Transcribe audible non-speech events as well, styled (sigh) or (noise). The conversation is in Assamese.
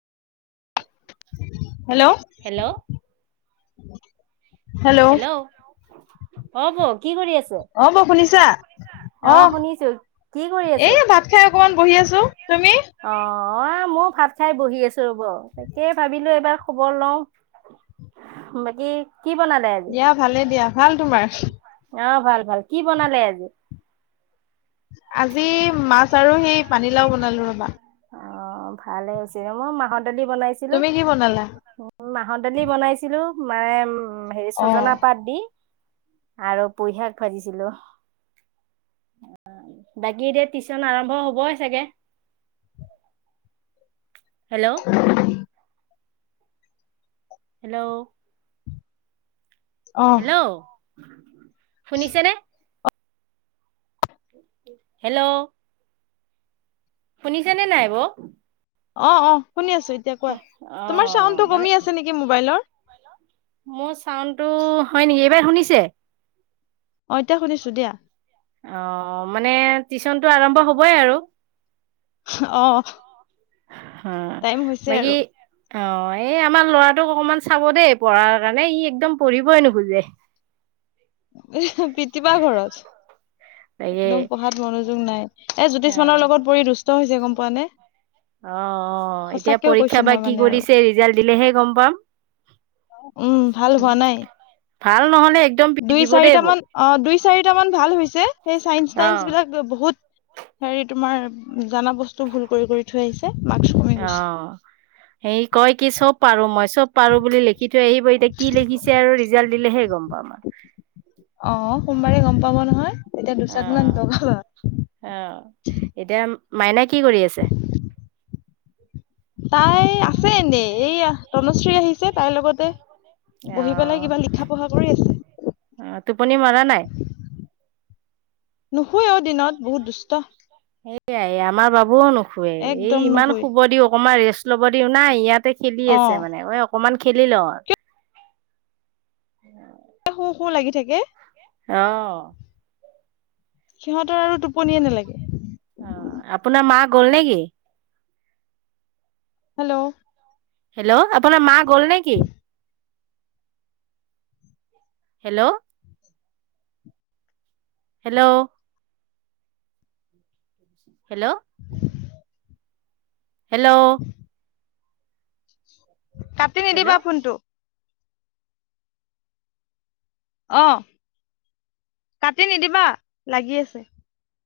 Hello hello. (unintelligible) হেল্ল' অ বক। অ ব শুনিছা অ শুনিছো কি কৰি আছে? এয়া ভাত খাই অকমান বহি আছো। তুমি অ মোৰ ভাত খাই বহি আছো ৰ'ব তাকে ভাবিলো এইবাৰ খবৰ লওঁ। বাকী কি বনালে আজি। দিয়া ভালে দিয়া ভাল তোমাৰ। আহ ভাল ভাল কি বনালে আজি। আজি মাছ আৰু সেই পানীলাও বনালো ৰবা। অ ভালে হৈছে মই মাহৰ দালি বনাইছিলো। তুমি কি বনালা মাহৰ দালি বনাইছিলো মানে উ হেৰি অ ছজনা পাত দি। আৰু পুই শাক ভাজিছিলো। বাকী এতিয়া টিউচন আৰম্ভ হবই চাগে। হেল্ল'। হেল্ল'। অ হেল্ল' শুনিছেনে। হেল্ল'। শুনিছে নে নাই বৌ। অ অ শুনি আছো এতিয়া কোৱা তোমাৰ অ', চাউণ্ডটো মানে কমি আছে নেকি মোবাইলৰ। মোৰ চাউনটো হয় নেকি এইবাৰ শুনিছে। অ এতিয়া শুনিছো দিয়া। অ মানে টিউচনতটো আৰম্ভ হবই আৰু। অ হা টাইম হৈছে আৰু বাকী। অ এই আমাৰ লৰাটোক অকমান চাব দেই পঢ়াৰ কাৰণে ই একদম পঢ়িবই নোখোজে। উ (unintelligible) পতি পা ঘৰতত। তাকে একদম পঢ়াত মনোযোগ নাই এ জ্যোতিষমানৰ লগত পৰি দুষ্ট হৈছে গম পোৱা নে। অ অ এতিয়া সঁচাকেও কৈছো পৰীক্ষা বা মই কি মানে আৰু কৰিছে ৰিজাল্ট দিলেহে গম পাম। উম ভাল হোৱা নাই। ভাল নহলে। একদম পিট দুই দিব দেই চাৰিটা বৌ মান অ দুই চাৰিটা মান ভাল হৈছে সেই চাইন্স অ', তাইন্ঞ্চ বিলাক বহুত হেৰি তোমাৰ জানা বস্তু ভুল কৰি কৰি থৈ আহিছে। মাৰ্কচ কমি অ গৈছে সেই কয় কি চব পাৰো মই চব পাৰো বুলি লিখি সিটো আহিব এতিয়া কি লিখিছে আৰু ৰিজাল্ট দিলেহে গম পাম আমাৰ। অ সোমবাৰে গম পাব নহয়। তেতিয়া দুচাটমান অহ বগাবা অহ এতিয়া মাইনা কি কৰি আছে। তাই আছে এনে এই তনুশ্ৰী আহিছে তাইৰ লগতে বহি পেলাই অ', কিবা লিখা পঢ়া কৰি আছে। অ', টোপনি মৰা নাই? নুশুৱে অ দিনত বহুত দুষ্ট। এইয়াই আমাৰ বাবুও নুশুৱে এই একদম ইমান নুশুৱে শুব দিও অকণমান ৰেষ্ট ল'ব দিও নাই ইয়াত খেলি অ আছে মানে অকমান খেলি লও শুও শুও লাগি থাকে। অহ। সিহঁতৰ আৰু টোপনিয়ে নালাগে। অ আপোনাৰ মা গ'ল নেকি? হেল্ল'! হেল্ল' আপোনাৰ মাঁ গ'ল নেকি? হেল্ল'! হেল্ল'! হেল্ল'! হেল্ল'! কাটি হেল্ল' নিদিবা ফোনটো। অহ কাটি নিদিবা লাগি আছে।